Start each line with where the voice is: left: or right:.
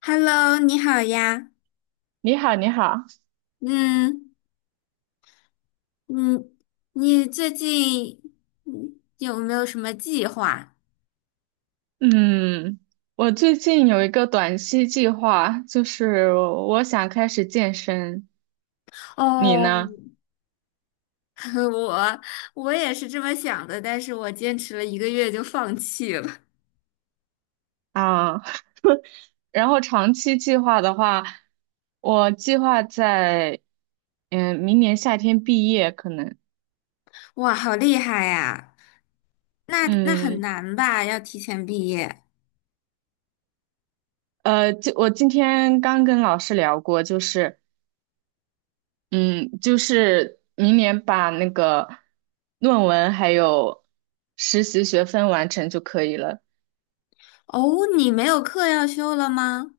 left: Hello，你好呀。
right: 你好，你好，
left: 嗯嗯，你最近有没有什么计划？
right: 嗯，我最近有一个短期计划，就是我想开始健身，你
left: 哦，
right: 呢？
left: 我我也是这么想的，但是我坚持了1个月就放弃了。
right: 啊，然后长期计划的话，我计划在，明年夏天毕业，可能，
left: 哇，好厉害呀！那很
right: 嗯，
left: 难吧？要提前毕业。
right: 就我今天刚跟老师聊过，就是明年把那个论文还有实习学分完成就可以了。
left: 哦，你没有课要修了吗？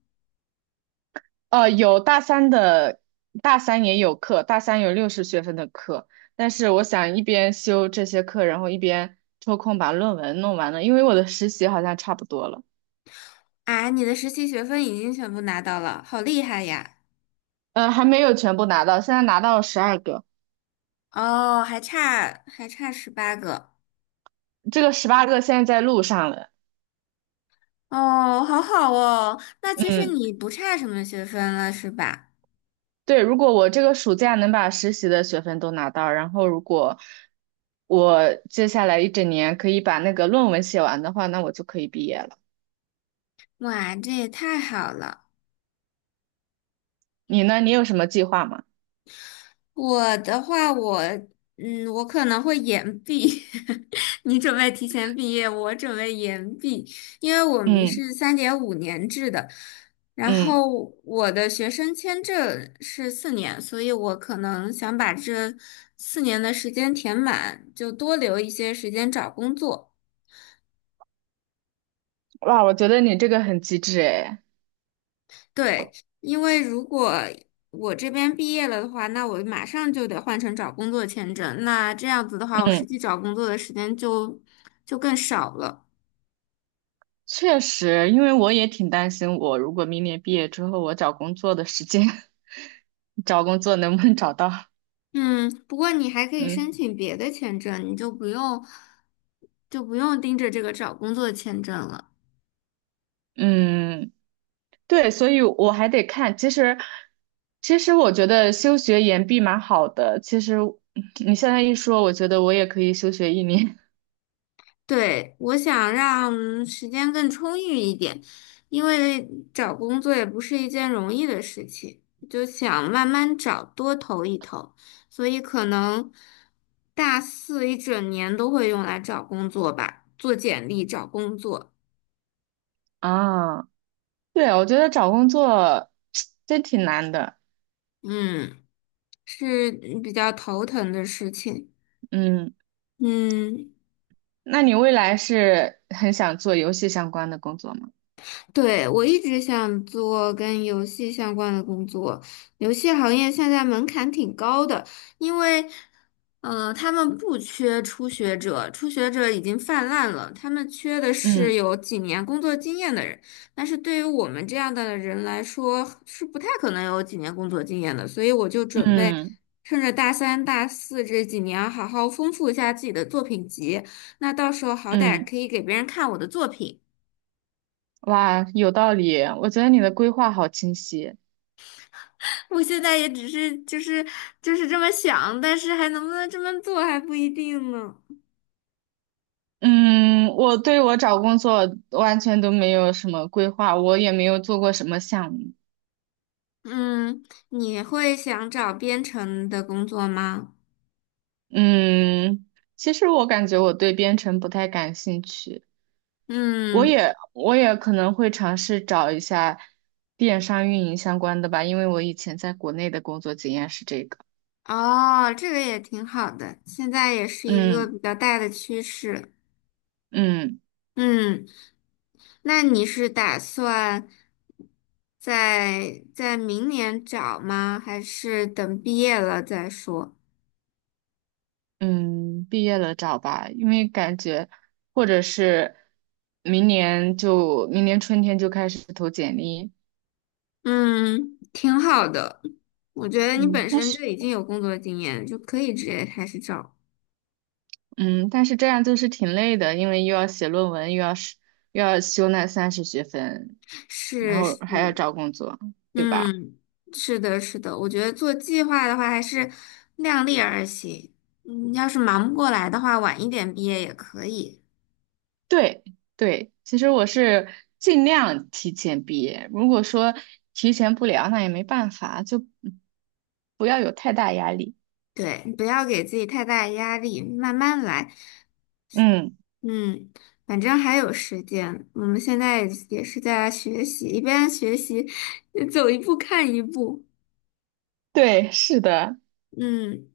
right: 有大三的，大三也有课，大三有60学分的课，但是我想一边修这些课，然后一边抽空把论文弄完了，因为我的实习好像差不多了，
left: 啊，你的实习学分已经全部拿到了，好厉害呀！
right: 还没有全部拿到，现在拿到了12个，
left: 哦，还差18个。
right: 这个18个现在在路上了，
left: 哦，好好哦，那其实
right: 嗯，
left: 你不差什么学分了，是吧？
right: 对，如果我这个暑假能把实习的学分都拿到，然后如果我接下来一整年可以把那个论文写完的话，那我就可以毕业了。
left: 哇，这也太好了。
right: 你呢？你有什么计划吗？
left: 我的话，我可能会延毕。你准备提前毕业，我准备延毕，因为我们
right: 嗯
left: 是3.5年制的，然
right: 嗯。
left: 后我的学生签证是四年，所以我可能想把这四年的时间填满，就多留一些时间找工作。
right: 哇，我觉得你这个很机智诶。
left: 对，因为如果我这边毕业了的话，那我马上就得换成找工作签证。那这样子的话，我实
right: 嗯
left: 际找工作的时间就更少了。
right: 确实，因为我也挺担心，我如果明年毕业之后，我找工作的时间，找工作能不能找到？
left: 嗯，不过你还可以申
right: 嗯
left: 请别的签证，你就不用盯着这个找工作签证了。
right: 嗯，对，所以我还得看。其实我觉得休学延毕蛮好的。其实你现在一说，我觉得我也可以休学一年
left: 对，我想让时间更充裕一点，因为找工作也不是一件容易的事情，就想慢慢找，多投一投，所以可能大四一整年都会用来找工作吧，做简历、找工作，
right: 啊。对，我觉得找工作 真挺难的。
left: 嗯，是比较头疼的事情，
right: 嗯，
left: 嗯。
right: 那你未来是很想做游戏相关的工作吗？
left: 对，我一直想做跟游戏相关的工作，游戏行业现在门槛挺高的，因为，他们不缺初学者，初学者已经泛滥了，他们缺的是
right: 嗯。
left: 有几年工作经验的人，但是对于我们这样的人来说，是不太可能有几年工作经验的，所以我就准备
right: 嗯
left: 趁着大三、大四这几年，好好丰富一下自己的作品集，那到时候好歹
right: 嗯，
left: 可以给别人看我的作品。
right: 哇，有道理。我觉得你的规划好清晰。
left: 我现在也只是就是这么想，但是还能不能这么做还不一定呢。
right: 嗯，我对我找工作完全都没有什么规划，我也没有做过什么项目。
left: 嗯，你会想找编程的工作吗？
right: 嗯，其实我感觉我对编程不太感兴趣，我
left: 嗯，
right: 也我也可能会尝试找一下电商运营相关的吧，因为我以前在国内的工作经验是这个。
left: 哦，这个也挺好的，现在也是一个
right: 嗯
left: 比较大的趋势。
right: 嗯。
left: 嗯，那你是打算在明年找吗？还是等毕业了再说？
right: 嗯，毕业了找吧，因为感觉或者是明年春天就开始投简历。
left: 嗯，挺好的。我觉得你
right: 嗯，
left: 本
right: 但
left: 身
right: 是
left: 就已经有工作经验，就可以直接开始找。
right: 这样就是挺累的，因为又要写论文，又要修那30学分，然
left: 是
right: 后
left: 是，
right: 还要找工作，对吧？
left: 嗯，是的，是的。我觉得做计划的话，还是量力而行。嗯，要是忙不过来的话，晚一点毕业也可以。
right: 对对，其实我是尽量提前毕业，如果说提前不了，那也没办法，就不要有太大压力。
left: 对，不要给自己太大的压力，慢慢来。
right: 嗯，
left: 嗯，反正还有时间。我们现在也是在学习，一边学习，走一步看一步。
right: 对，是的。
left: 嗯，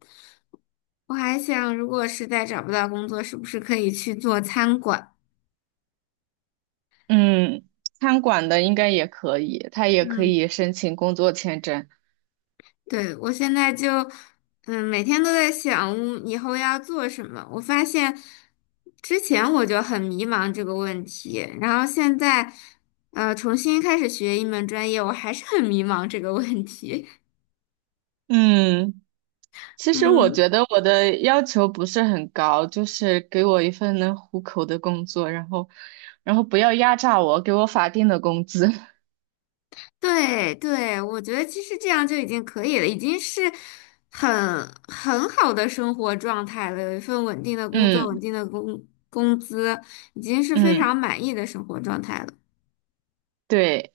left: 我还想，如果实在找不到工作，是不是可以去做餐馆？
right: 嗯，餐馆的应该也可以，他也可
left: 嗯，
right: 以申请工作签证。
left: 对，我现在就，嗯，每天都在想以后要做什么。我发现之前我就很迷茫这个问题，然后现在，重新开始学一门专业，我还是很迷茫这个问题。
right: 嗯，其实我
left: 嗯。
right: 觉得我的要求不是很高，就是给我一份能糊口的工作，然后，不要压榨我，给我法定的工资。
left: 对对，我觉得其实这样就已经可以了，已经是很很好的生活状态了。有一份稳定的工作，稳
right: 嗯
left: 定的工资，已经是非常
right: 嗯，
left: 满意的生活状态了。
right: 对，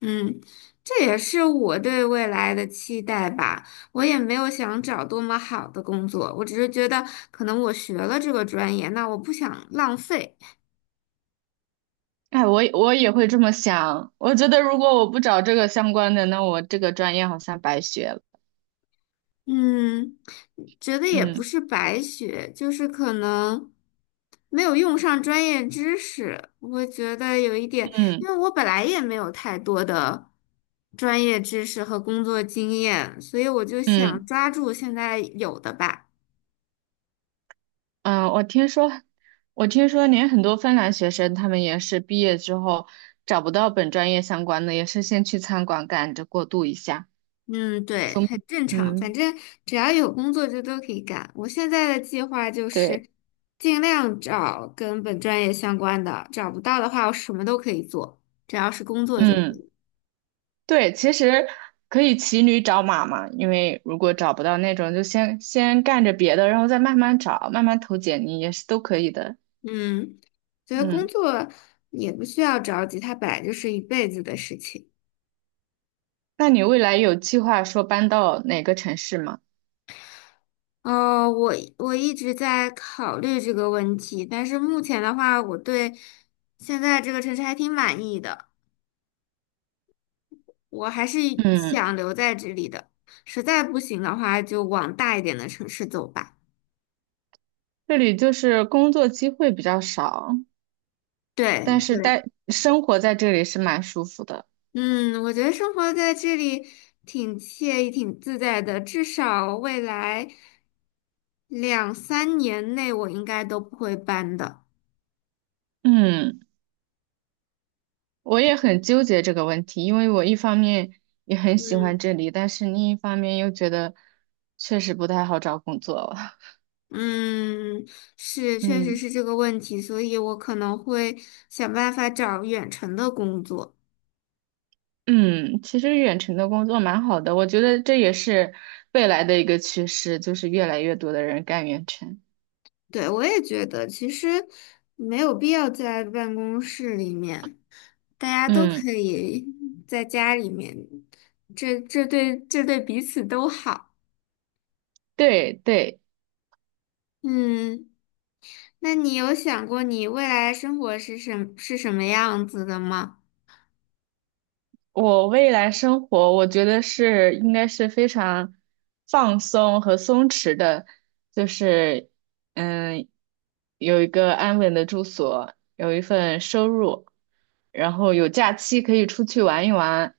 left: 嗯，这也是我对未来的期待吧。我也没有想找多么好的工作，我只是觉得可能我学了这个专业，那我不想浪费。
right: 哎，我也会这么想。我觉得如果我不找这个相关的，那我这个专业好像白学了。
left: 嗯，觉得也不
right: 嗯
left: 是白学，就是可能没有用上专业知识，我觉得有一点，
right: 嗯
left: 因为我本来也没有太多的专业知识和工作经验，所以我就想
right: 嗯。
left: 抓住现在有的吧。
right: 嗯，我听说连很多芬兰学生，他们也是毕业之后找不到本专业相关的，也是先去餐馆赶着过渡一下。
left: 嗯，对，
right: 从，
left: 很正常，反
right: 嗯，
left: 正只要有工作就都可以干。我现在的计划就
right: 对，
left: 是尽量找跟本专业相关的，找不到的话我什么都可以做，只要是工作就可
right: 嗯，
left: 以。
right: 对，其实可以骑驴找马嘛，因为如果找不到那种，就先干着别的，然后再慢慢找，慢慢投简历也是都可以的。
left: 嗯，觉得工
right: 嗯，
left: 作也不需要着急，它本来就是一辈子的事情。
right: 那你未来有计划说搬到哪个城市吗？
left: 哦，我一直在考虑这个问题，但是目前的话，我对现在这个城市还挺满意的，我还是
right: 嗯，
left: 想留在这里的。实在不行的话，就往大一点的城市走吧。
right: 这里就是工作机会比较少，
left: 对，
right: 但是
left: 对。
right: 待生活在这里是蛮舒服的。
left: 嗯，我觉得生活在这里挺惬意、挺自在的，至少未来两三年内我应该都不会搬的。
right: 嗯，我也很纠结这个问题，因为我一方面也很喜
left: 嗯
right: 欢这里，但是另一方面又觉得确实不太好找工作了。
left: 嗯，是，确实
right: 嗯
left: 是这个问题，所以我可能会想办法找远程的工作。
right: 嗯，其实远程的工作蛮好的，我觉得这也是未来的一个趋势，就是越来越多的人干远程。
left: 对，我也觉得其实没有必要在办公室里面，大家都
right: 嗯，
left: 可以在家里面，这对彼此都好。
right: 对对。
left: 嗯。那你有想过你未来生活是什么样子的吗？
right: 我未来生活，我觉得是应该是非常放松和松弛的，就是嗯，有一个安稳的住所，有一份收入，然后有假期可以出去玩一玩，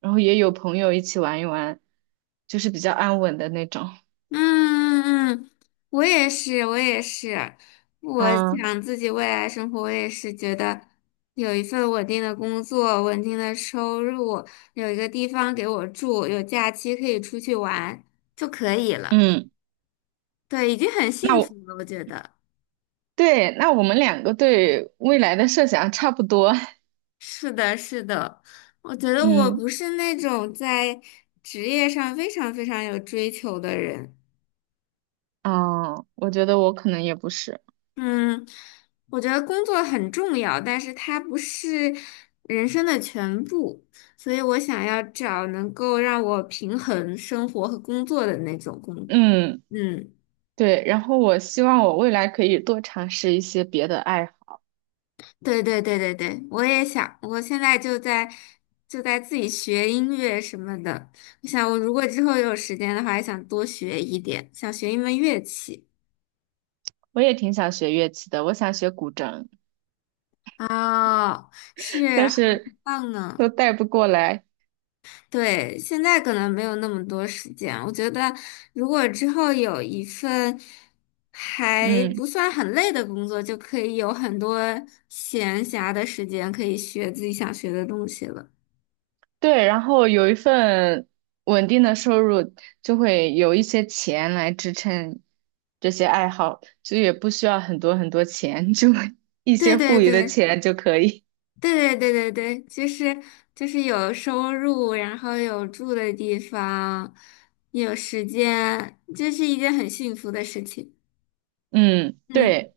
right: 然后也有朋友一起玩一玩，就是比较安稳的那种。
left: 嗯嗯嗯，我也是，我也是，我
right: 啊，
left: 想自己未来生活，我也是觉得有一份稳定的工作，稳定的收入，有一个地方给我住，有假期可以出去玩就可以了。
right: 嗯，
left: 对，已经很
right: 那
left: 幸福
right: 我
left: 了，我觉得。
right: 对，那我们2个对未来的设想差不多。
left: 是的，是的，我觉得我
right: 嗯，
left: 不是那种在职业上非常非常有追求的人。
right: 啊，我觉得我可能也不是。
left: 嗯，我觉得工作很重要，但是它不是人生的全部，所以我想要找能够让我平衡生活和工作的那种工。
right: 嗯。
left: 嗯，
right: 对，然后我希望我未来可以多尝试一些别的爱好。
left: 对对对对对，我也想，我现在就在自己学音乐什么的。我想，我如果之后有时间的话，也想多学一点，想学一门乐器。
right: 我也挺想学乐器的，我想学古筝，
left: 哦，是，
right: 但
left: 很
right: 是
left: 棒
right: 都
left: 呢。
right: 带不过来。
left: 对，现在可能没有那么多时间。我觉得，如果之后有一份还
right: 嗯，
left: 不算很累的工作，就可以有很多闲暇的时间，可以学自己想学的东西了。
right: 对，然后有一份稳定的收入，就会有一些钱来支撑这些爱好，就也不需要很多很多钱，就 一
left: 对
right: 些
left: 对
right: 富余的
left: 对
right: 钱就可以。
left: 对对对对对，就是就是有收入，然后有住的地方，有时间，这是一件很幸福的事情。
right: 嗯，
left: 嗯，
right: 对，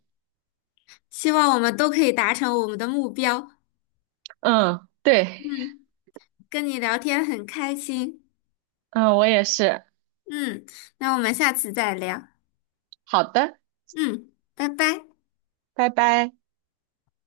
left: 希望我们都可以达成我们的目标。
right: 嗯，对，
left: 嗯，跟你聊天很开心。
right: 嗯，我也是。
left: 嗯，那我们下次再聊。
right: 好的，
left: 嗯，拜拜。
right: 拜拜。